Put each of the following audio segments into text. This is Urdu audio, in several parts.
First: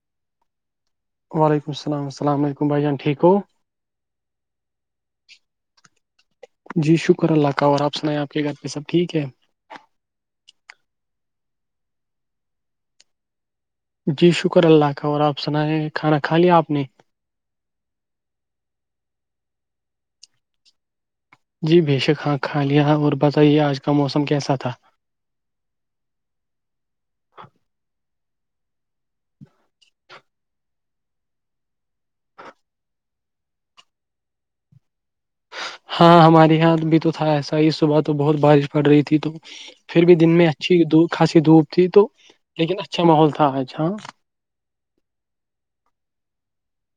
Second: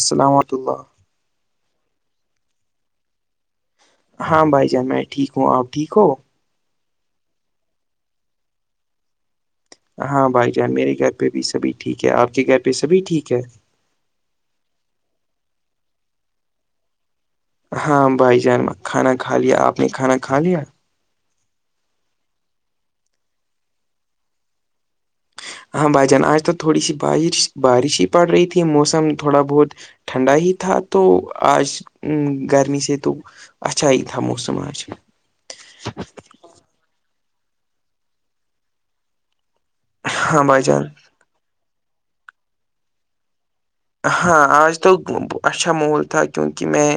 السلامۃہ اللہ وعلیکم السلام السلام علیکمھائی جان ٹھیک کو ہو ہاں بھائی جان میں ٹھیک ہوں آپ ٹھیک ہو جی شکر اللہ کا اور آپ سنیں آپ کے گھر پہ سب ٹھیک ہے ہاں بھائی جان میرے گھر پہ بھی سبھی ٹھیک ہے آپ کے گھر پہ سبھی ٹھیک ہے جی شکر اللہ کا اور آپ سنا ہے کھانا کھا لیا آپ نے ہاں بھائی جان کھانا کھا لیا آپ نے کھانا کھا لیا جی بے شک ہاں کالیااں اور بتائیے آج کا موسم کیسا تھا ہاں بھائی جان آج تو تھوڑی سی بارش بارش ہی پڑ رہی تھی موسم تھوڑا بہت ٹھنڈا ہی تھا تو آج گرمی سے تو اچھا ہی تھا موسم آج ہاں ہمارے یہاں بھی تو تھا ایسا ہی صبح تو بہت بارش پڑ رہی تھی تو پھر بھی دن ہاں میں بھائی اچھی جان د خھاسی دھوپ تھی تو لیکن اچھا ماحول تھا آج ہاں ہاں آج تو اچھا ماحول تھا کیونکہ میں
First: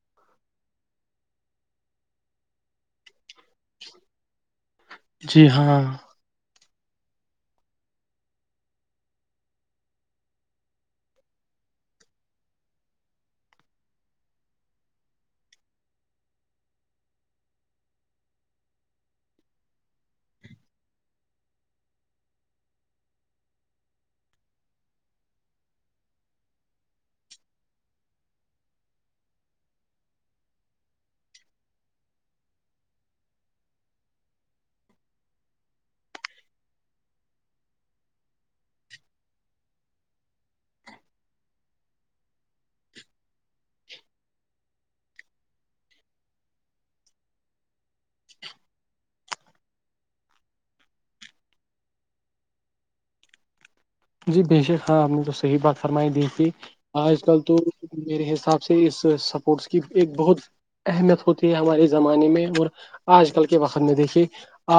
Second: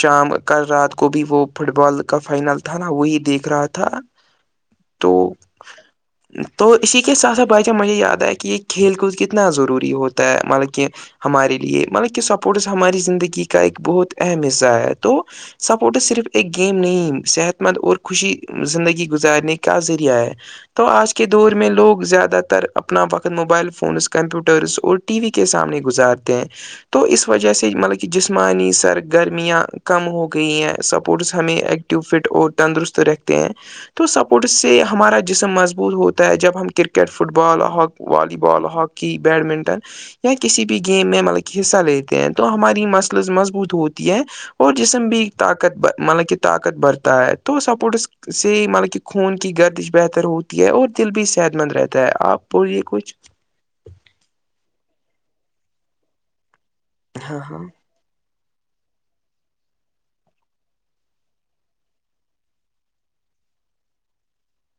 شام کل رات کو بھی وہ فٹ بال کا فائنل تھا نا وہی دیکھ رہا تھا [inaudible] ہاں [inaudible] تو اسی کے ساتھ ساتھ بائیچہ مجھے یاد آئے کہ یہ کھیل کود کتنا ضروری ہوتا ہے مطلب کہ ہمارے لیے مطلب کہ سپورٹس ہماری زندگی کا ایک بہت اہم حصہ ہے تو سپورٹس صرف ایک گیم نہیں صحت مند اور خوشی زندگی گزارنے کا ذریعہ ہے تو آج کے دور میں لوگ زیادہ تر اپنا وقت موبائل فونز کمپیوٹرز ا ٹی وی کے سامنے گزارتے ہیں تو اس وجہ سے مطلب کہ جسمانی سرگرمیاں کم ہو گئی ہیں سپورٹس ہمیں ایک ٹیوب فٹ اور تندرست رکھتے ہیں تو سپورٹس سے ہمارا جسم مضبوط ہوتا ہے جب ہم کرکٹ فٹ بال ہاک والی بال ہاک کی بیڈمنٹن یا کسی بھی گیم میں مطلب کہ حصہ لیتے ہیں تو ہماری مسلز مضبوط ہوتی ہیں اور جسم بھی طاقت مطلب کہ طاقت برتا ہے تو سپورٹس سے مطلب کہ خون کی گردش بہتر ہوتی ہے اور دل بھی صحت مند رہتا ہے آپ یہ کچھ جی بے شک ہاں آپ نے تو صحیح بات فرمائی دی تھی آج ہاں کل تو ہاں میرے حساب سے اس سپورٹس کی ایک بہت اہمیت ہوتی ہے ہمارے زمانے میں اور آج کل کے وقت میں دیکھیے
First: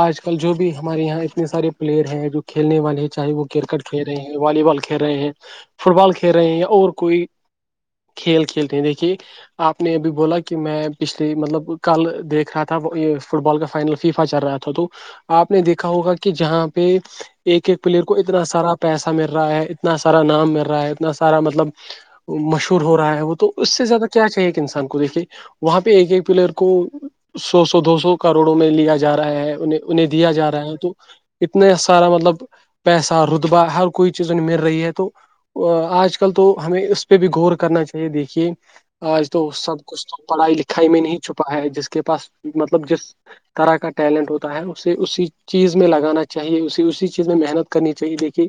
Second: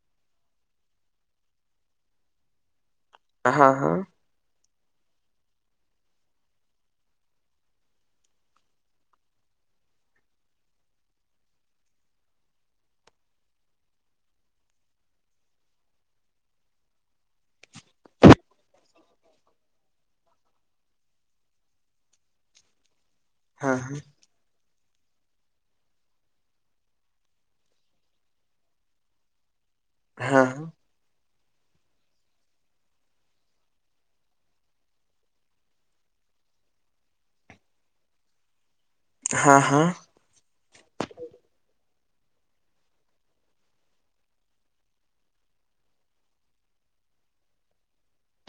آج کل جو بھی ہمارے یہاں اتنے سارے پلیئر ہیں جو کھیلنے والے ہیں چاہے وہ ہاں کرکٹ کھیل رہے والی بال کھیل رہے ہیں فٹ بال کھیل رہے ہیں اور کوئی کھیل کھیلتے ہیں دیکھیے آپ نے یہبھی بولا کہ میں پچھلیے مطلب کل دیکھ رہا تھا یہ فٹ بال کا فائنل اسیفا چل رہا تھا تو آپ نے دیکھا ہوگا کہ جہاں پہ ایک ایک پلیئر کو اتنا سارا پیسہ مل رہا ہے اتنا سارا نام مل رہا ہے اتنا سارا مطلب مشہور ہو رہا ہے وہ تو اس ہاں ہاں سے زیادہ کیا چاہیے کہ انسان کو دیکھیے وہاں پہ ایک ایک پلیئر کو سو سو دو سو کروڑوں میں لیا جا رہا ہے انہیں انہیں دیا ہاں ہاں جا رہا ہے تو اتنا سارا مطلب پیسہ ر بار ہر کوئی چیزیں مل رہی ہے تو آج کل تو ہمیں اس پہ بھی غور کرنا چاہیے دیکھیے آج تو ہاں سب ہاں کچھ تو پڑھائی لکھائی میں نہیں چھپا ہے جس کے پاس مطلب جس طرح کا ٹیلنٹ ہوتا ہے اسے اسی چیز میں لگانا چاہیے اس اسی چیز میں محنت کرنی چاہیے دیکھیے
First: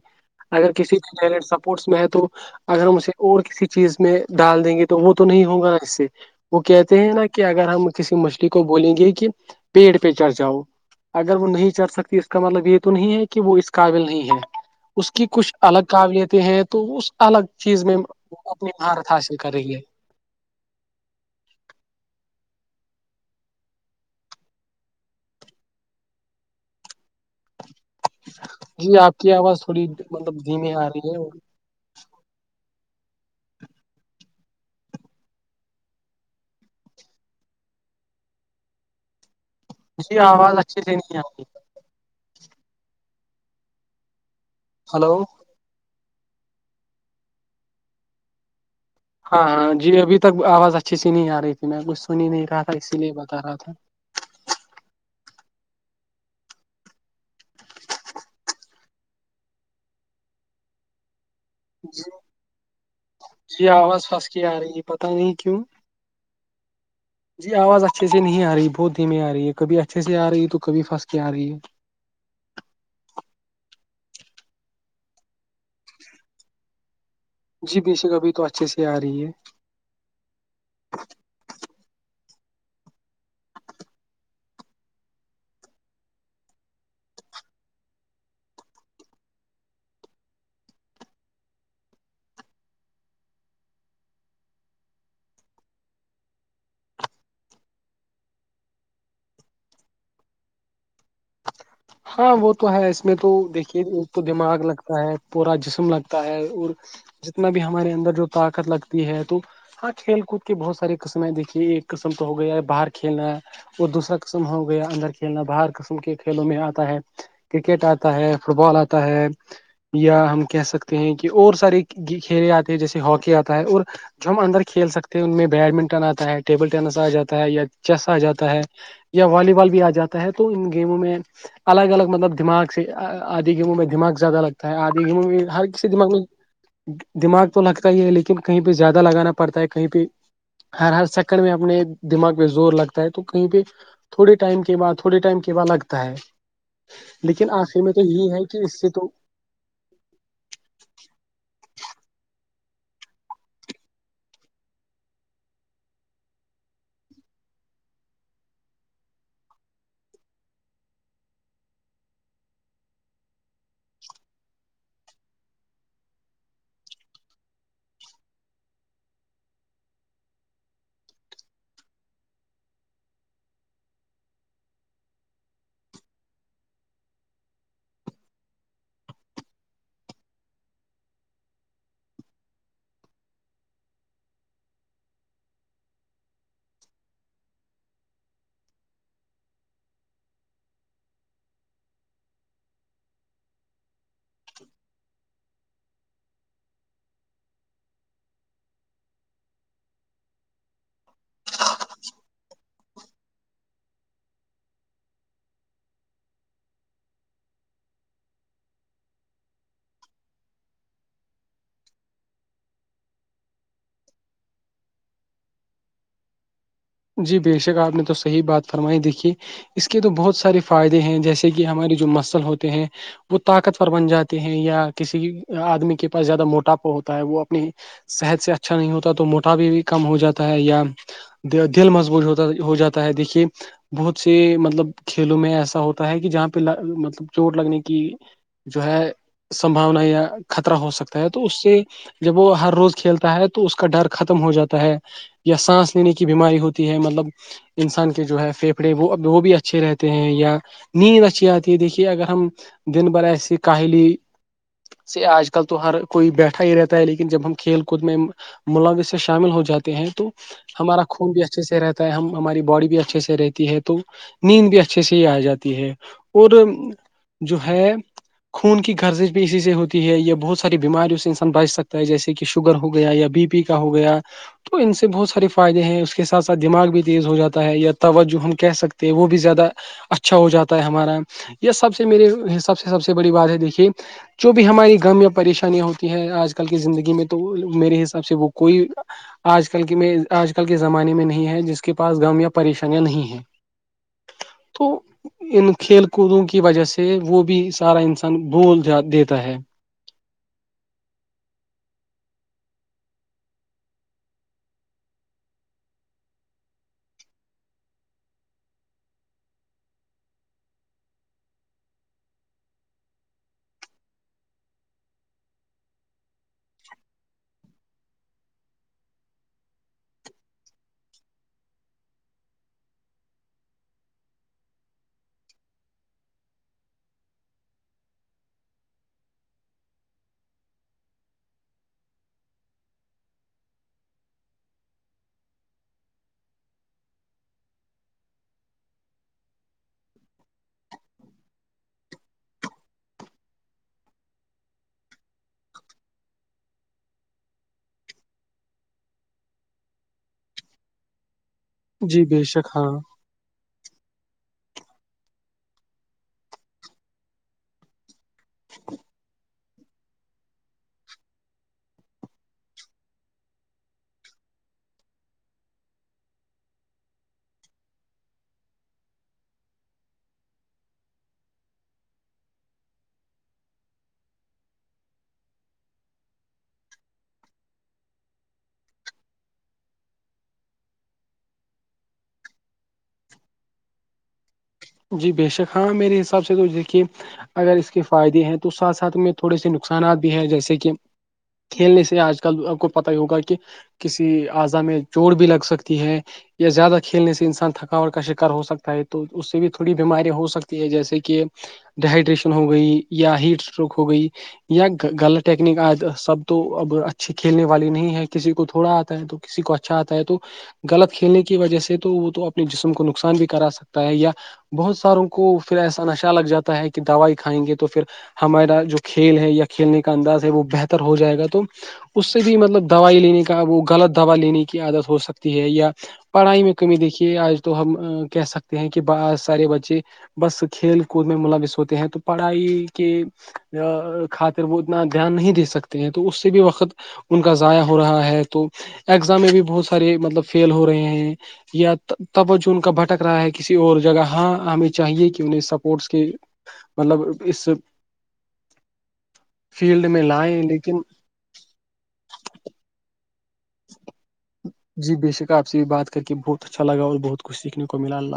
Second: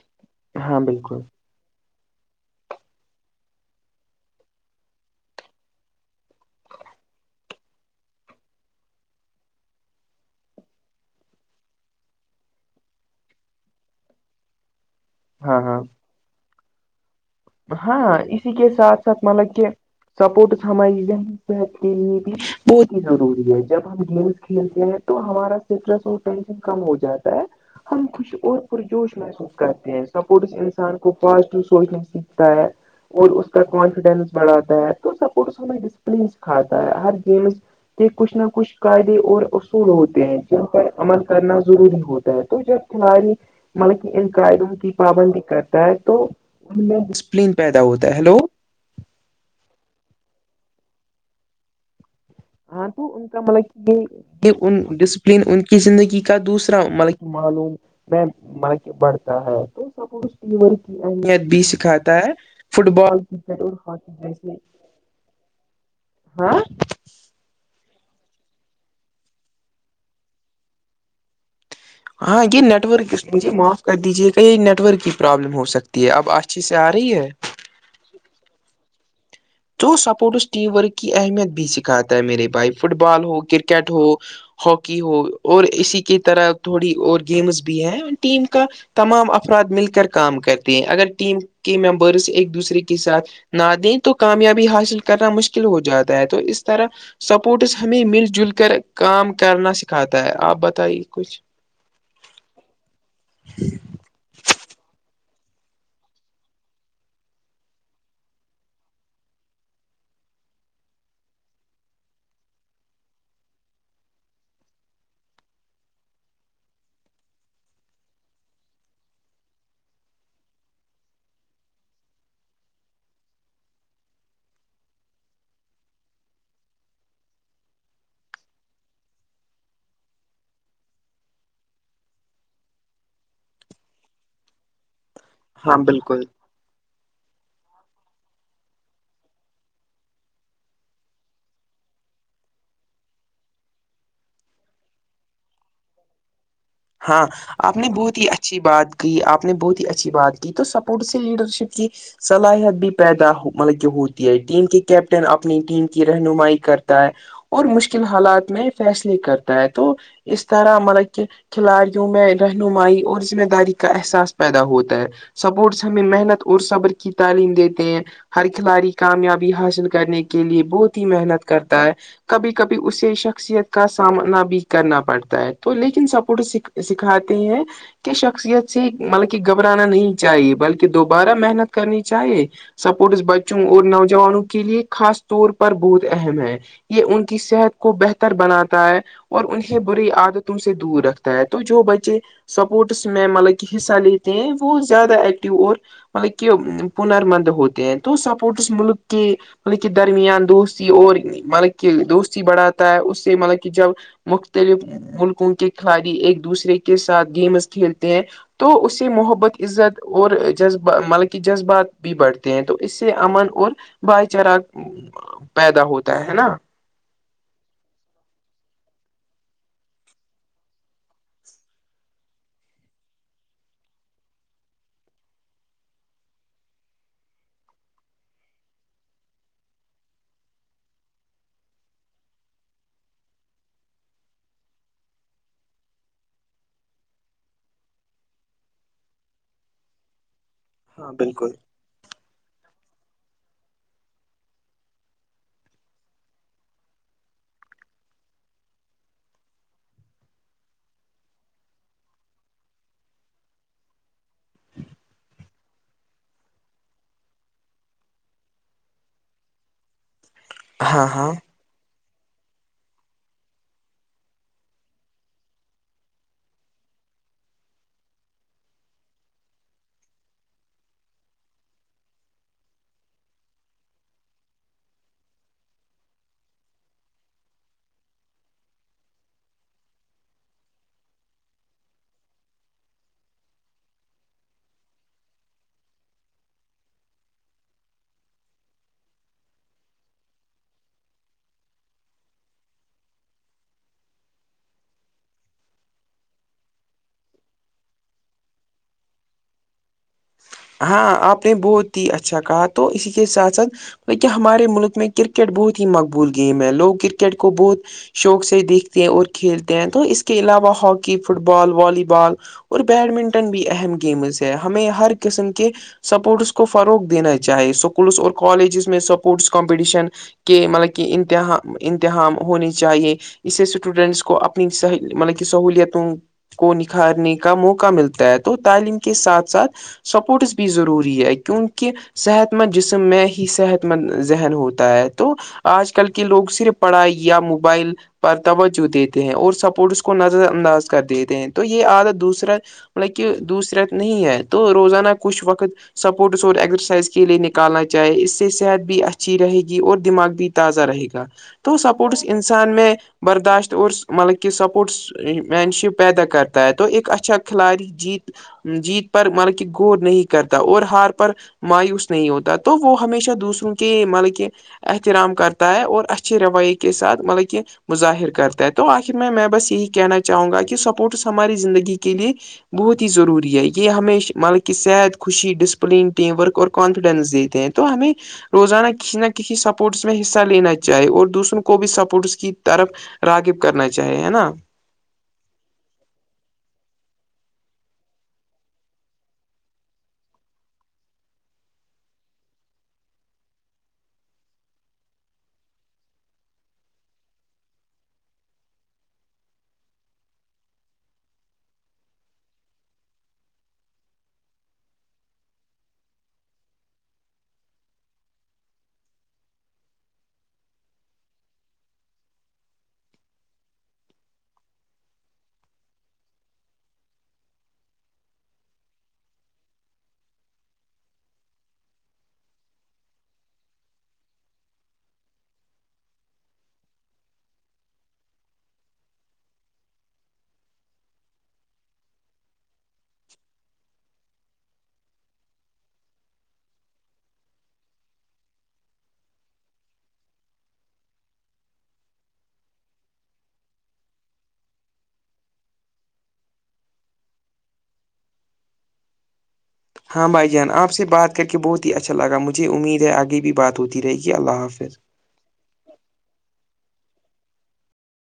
اگر ہاں کسی بالکل بھی اسپٹس میں ہے تو اگر ہم اسے اور کسی چیز میں ڈال دیں گے تو وہ تو نہیں ہوگا نا اس سے وہ کہتے ہیں نا کہ اگر ہم کسی مچھلی کو بولیں گے کہ پیڑ پہ چڑھ جاؤ اگر وہ نہیں چڑھ سکتی اس کا مطلب یہ تو نہیں ہے کہ وہ اس قابل نہیں ہے اس کی کچھ ہاں ہاں الگ قابلیتیں ہیں تو اس الگ چیز میں ہاں وہ اسی کے اپنی ساتھ مہارت ساتھ حاصل کر مطلب کہ رہی ہے سپورٹس ہماری ذہنی صحت کے لیے بھی بہت ہی ضروری ہے جب ہم گیمس کھیلتے ہیں [inaudible] تو ہمارا کتر سے ٹینشن کم ہو جاتا ہے [inaudible] ہم کچھ اور جی آپ پرجوش کی محسوس آواز تھوڑی کرتے ہیں مطلب سپورٹس دھیمی آ انسان رہی کو ہے پازیٹیو سوچنے سے پ [unintelligible] اور اس کا کانفیڈینس بڑھاتا ہے تو سپورٹس ہمیں ڈسپلین سکھاتا ہے ہر گیمز [inaudible] کہ کچھ نہ کچھ قاعدے اور اصول جی ہوتے ہیں آواز جن اچھے پر سے نہیں آ عمل رہی کرنا [inaudible] ضروری ہوتا ہے تو جب کھلاڑی مطلب کہ ان قعدوں کی ہلو پابندی کرتا ہے تو انپلین پیدا ہوتا ہے ہیلو ہاں ہاں جی ابھی تک آواز اچھی سی نہیں آ رہی تھی میں کچھ سن ہی نہیں رہا تھا ہاں اسی لیے تو ان بتا کا رہا تھا مطلب کہ یہ یہ ان ڈسپلین ان کی زندگی کا دوسرا مطلب کہ معلوم میں مر کے بڑھتا ہے تو سب اس ور کی اہمیت بھی سکھاتا ہے فٹ بال کرکٹ اور ہاکی جس میں [inaudible] پتا نہیں کیوں ہاں جی آواز اچھے سے نہیں آ رہی بہت دھیمی آ رہی ہے کبھی اچھے سے آ رہی ہے تو کبھی پھنس کے آ رہی ہے ہاں یہ نیٹ ورک مجھے معاف کر دیجیے گا یہ نیٹ ورک کی پرابلم ہو سکتی ہے تی اب آج چیز سے آ رہی ہے [unintelligible] جی بشک ابھی تو اچھے سے ہی آ رہی ہے تو سپورٹس ٹیم ورک کی اہمیت بھی سکھاتا ہے میرے بھائی فٹ بال ہو کرکٹ ہو ہاکی ہو اور اسی کی طرح تھوڑی اور گیمز بھی ہے ٹیم کا تمام افراد مل کر کام کرتے ہیں اگر ٹیم کے ممبرس ایک دوسرے کے ساتھ نہ دیں تو کامیابی حاصل کرنا مشکل ہو جاتا ہے تو اس طرح سپورٹس ہمیں مل جل کر کام کرنا سکھاتا ہے آپ بتائیے کچھ ہاں وہ تو ہے اس میں تو دیکھیے کو دماغ لگتا ہے پورا جسم لگتا ہے اور جتنا بھی ہمارے اندر جو طاقت لگتی ہے تو ہاں کھیل کود کے بہت سارے قسم ہیں دیکھیے ایک قسم تو ہو گیا ہے باہر کھیلنا ہے اور دوسرا قسم ہو گیا اندر کھیلنا باہر قسم کے کھیلوں میں آتا تا ہے کرکٹ آتا ہے فٹ بال آتا ہے [unintelligible] یا ہم کہہ سکتے ہیں کہ اور سارے کھیلے آتے ہیں جیسے ہاکی آتا ہے اور جو ہم اندر کھیل سکتے ہیں ان میں بیڈمنٹن آتا ہے ٹیبل ٹینس آ جاتا ہے یا چیس آ جاتا ہے یا والی بال بھی آ جاتا ہے تو ان گیموں میں الگ الگ مطلب دماغ سےدھی گیموں میں دماغ زیادہ لگتا ہے آدھی گیموں میں ہر ہاں کسی دماغ میں بالکل دماغ تو لگتا ہی ہے لیکن کہیں پہ زیادہ لگانا پڑتا ہے کہیں پہ ہر ہر سیکنڈ میں اپنے دماغ پہ زور لگتا ہے تو کہیں پہ تھوڑے ٹائم کے بعد تھوڑے ٹائم کے بعد لگتا ہے ہاں لیکن آپ آخر نے میں تو بہت ہی یہی ہے کہ اچھی اس سے بات تو کی آپ نے بہت ہی اچھی بات تو سپورٹ سے لیڈر شپ کی صلاحیت بھی پیدا مطلب کہ ہوتی ہے ٹیم کے کیپٹن اپنی ٹیم کی رہنمائی کرتا ہے اور مشکل حالات میں فیصلے کرتا ہے تو اس طرح مطلب کہ کھلاڑیوں میں رہنمائی اور ذمہ داری کا احساس پیدا ہوتا ہے سپورٹس ہمیں محنت اور صبر کی تعلیم دیتے ہیں ہر کھلاڑی کامیابی حاصل کرنے کے لیے بہت ہی محنت کرتا ہے کبھی کبھی اسے شخصیت کا سامنا بھی کرنا پڑتا ہے تو لیکن سب پ س سکھاتے ہیں کہ شخصیت سے مطلب کہ گھبرانا نہیں چاہیے بلکہ دوبارہ محنت کرنی چاہیے سپورٹس بچوں اور نوجوانوں کے لیے خاص طور پر بہت اہم ہے یہ ان کی صحت کو بہتر بناتا ہے اور انہیں بری عادتوں سے دور رکھتا ہے تو جو بچے سپورٹس میں مطلب کہ حصہ لیتے ہیں وہ زیادہ ایکٹیو اور مطلب کہ پنر مند ہوتے ہیں تو سپورٹس ملک کے مطلب کہ درمیان دوستی اور مطلب کہ دوستی بڑھاتا ہے اس سے مطلب کہ جب مختلف ملکوں کے کھلاڑی ایک دوسرے کے ساتھ گیمز کھیلتے ہیں تو اس سے محبت عزت اور جذبہ مطلب کہ جذبات بھی بڑھتے ہیں تو اس سے امن اور بھائی چارہ پیدا ہوتا ہے نا جی بے شک آپ نے تو صحیح بات فرمائی دیکھی اس کے تو بہت سارے فائدے ہیں جیسے کہ ہماری جو مسل ہوتے ہیں وہ طاقتور بن جاتے ہیں یا کسی آدمی کے پاس زیادہ موٹاپا ہوتا ہے وہ اپنی صحت سے اچھا نہیں ہوتا تو موٹا بھی کم ہو جاتا ہے یا دل مضبوط ہوتا ہو جاتا ہے دیکھیے بہت سے مطلب کھیلوں میں ایسا ہوتا ہے کہ جہاں پہ مطلب چوٹ لگنے کی جو ہے سمباونا یا خطرہ ہو ہاں سکتا ہے تو بالکل اس سے جب وہ ہر روز کھیلتا ہے تو اس کا ڈر ختم ہو جاتا ہے یا سانس لینے کی کی بیماری ہوتی ہے مطلب انسان کے جو ہے پھیپڑے وہ وہ بھی اچھے رہتے ہیں یا نیند اچھی آتی ہے دیکھیے اگر ہم دن بھر ایسی کاہلی سے آج کل تو ہر کوئی بیٹھا ہی رہتا ہے لیکن جب ہم کھیل کود میں ملاز سے شامل ہو جاتے ہیں تو ہمارا ہاں ہاں خون بھی اچھے سے رہتا ہے ہم ہماری باڈی بھی اچھے سے رہتی ہے تو نیند بھی اچھے سے ہی آ جاتی ہے اور جو ہے خون کی گرزش بھی اسی سے ہوتی ہے یا بہت ساری بیماریوں سے انسان بچ سکتا ہے جیسے کہ شوگر ہو گیا یا بی پی ہو گیا تو ان سے بہت سارے فائدے ہیں اس اس کے ساتھ ساتھ دماغ بھی تیز ہو جاتا ہے یا توجہ ہم کہہ سکتے ہیں وہ بھی زیادہ اچھا ہو جاتا ہے ہمارا یہ سب سے میرے سب سے سب سے بڑی بات ہے دیکھیے جو بھی ہماری غم یا پریشانیاں ہوتی ہیں آج کل کی زندگی میں تو میرے حساب سے وہ کوئی آج کل کی آج کل کے زمانے میں نہیں ہے جس کے پاس غم یا پریشانیاں نہیں ہیں تو ان کھیل کودوں کی وجہ سے وہ بھی سارا انسان بول جا دیتا ہے ہاں آپ نے بہت ہی اچھا کہا تو اسی کے ساتھ ساتھ ب کیا ہمارے ملک میں کرکٹ بہت ہی مقبول گیم ہے لوگ کرکٹ کو بہت شوق سے دیکھتے ہیں اور کھیلتے ہیں تو اس کے علاوہ hockey football volleyball اور بیڈمنٹن بھی اہم گیمز ہے ہمیں ہر قسم کے سپورٹس کو فروغ دینا چاہے اسکولس اور کالجز میں سپورٹس کمپٹیشن کہ مطلب کہ انتا امتحان ہونی چاہیے اس سے اسٹوڈینٹس کو اپنی مطلب کہ سہولتوں کو نکھارنے کا موقع ملتا ہے تو تعلیم کے ساتھ ساتھ سپورٹس بھی ضروری ہے کیونکہ صحت مند جسم میں ہی صحت مند ذہن ہوتا ہے تو آج کل کے لوگ صرف پڑھائی یا موبائل پر توجہ دیتے ہیں اور سپورٹس کو نظر انداز کر دیتے ہیں تو یہ آدھا دوسرا مطلب کہ دوسرات نہیں ہے تو روزانہ کچھ وقت سپورٹس اور ایکسرسائز کے لیے نکالنا چاہے اس سے صحت بھی اچھی رہے گی اور دماغ بھی تازہ رہے گا تو جی سپورٹس بے شک انسان میں ہاں برداشت اور مطلب کہ سپورٹس مین شپ پیدا کرتا ہے تو ایک اچھا کھلاڑی جیت جیت پر ملب کہ گور نہیں کرتا اور ہار پر مایوس نہیں ہوتا تو وہ ہمیشہ دوسروں کے مطلب کہ احترام کرتا ہے اور اچھے رویے کے ساتھ مطلب کہ مظاہر کرتا ہے تو آخر میں میں بس یہی کہنا چاہوں گا کہ سپورٹس ہماری زندگی کے لیے بہت ہی ضروری ہے یہ یہ ہمیںش مطلب کہ صحت خوشی ڈسپلین ٹیم ورک اور کانفیڈینس دیتے ہیں تو ہمیں روزانہ کسی نہ کسی سپورٹس میں حصہ لینا چاہے اور دوسروں کو بھی سپورٹس کی طرف راغب کرنا چاہیے ہے نا جی بے شک ہاں میرے حساب سے تو دیکھیے اگر اس کے فائدے ہیں تو ساتھ ساتھ میں تھوڑے سے نقصانات بھی ہے جیسے کہ کھیلنے سے آج کل کو پت ہی ہوگا کہ کسی اعضا میں چور بھی لگ سکتی ہے یا زیادہ کھیلنے سے انسان تھکاوٹ کا شکار ہو سکتا ہے تو اس سے بھی تھوڑی بیمارییاں ہو سکتی ہے جیسے کہ ڈیہائیڈریشن ہو گئی یا ہیٹ اسٹروک ہو گئی یا غلط ٹیکنک آ سب تو اب اچھی کھیلنے والی نہیں ہے کسی کو تھوڑا آتا ہے تو کسی کو اچھا آتا ہے تو غلط کھیلنے کی وجہ سے تو وہ تو اپنے جسم کو نقصان بھی کرا سکتا ہے یا بہت ساروں کو پھر ایسا نشہ لگ جاتا ہے کہ دوائی کھائیں گے تو پھر ہمارا جو کھیل ہے یا کھیلنے کا انداز ہے وہ بہتر ہو جائے گا تو اس سے بھی مطلب دوائی لینے کا وہ غلط دوا لینے کی عادت ہو سکتی ہے یا پڑھائی میں کمی دیکھیے آج تو ہم کہہ سکتے ہیں کہ بس سارے بچے بس کھیل کود میں ملوث ہوتے ہیں تو پڑھائی کے ا خاطر وہ اتنا دھیان نہیں دے سکتے ہیں تو اس سے بھی وقت ان کا ضائع ہو رہا ہے تو ایگزام میں بھی بہت سارے مطلب فیل ہو رہے ہیں یا توج ان کا بھٹک رہا ہے کسی اور جگہ ہاں ہمیں چاہیے کہ انہیں سپورٹس کے مطلب اس [unintelligible] ہاں بھائی لائیں جان آپ لیکن سے بات کر کے بہت ہی اچھا لگا مجھے امید ہے آگے بھی بات ہوتی رہے گی اللہ حافظ آ سے بھیات کر بہت اچھا لا اور بہت کچ سیکھنے کو ملا اللہ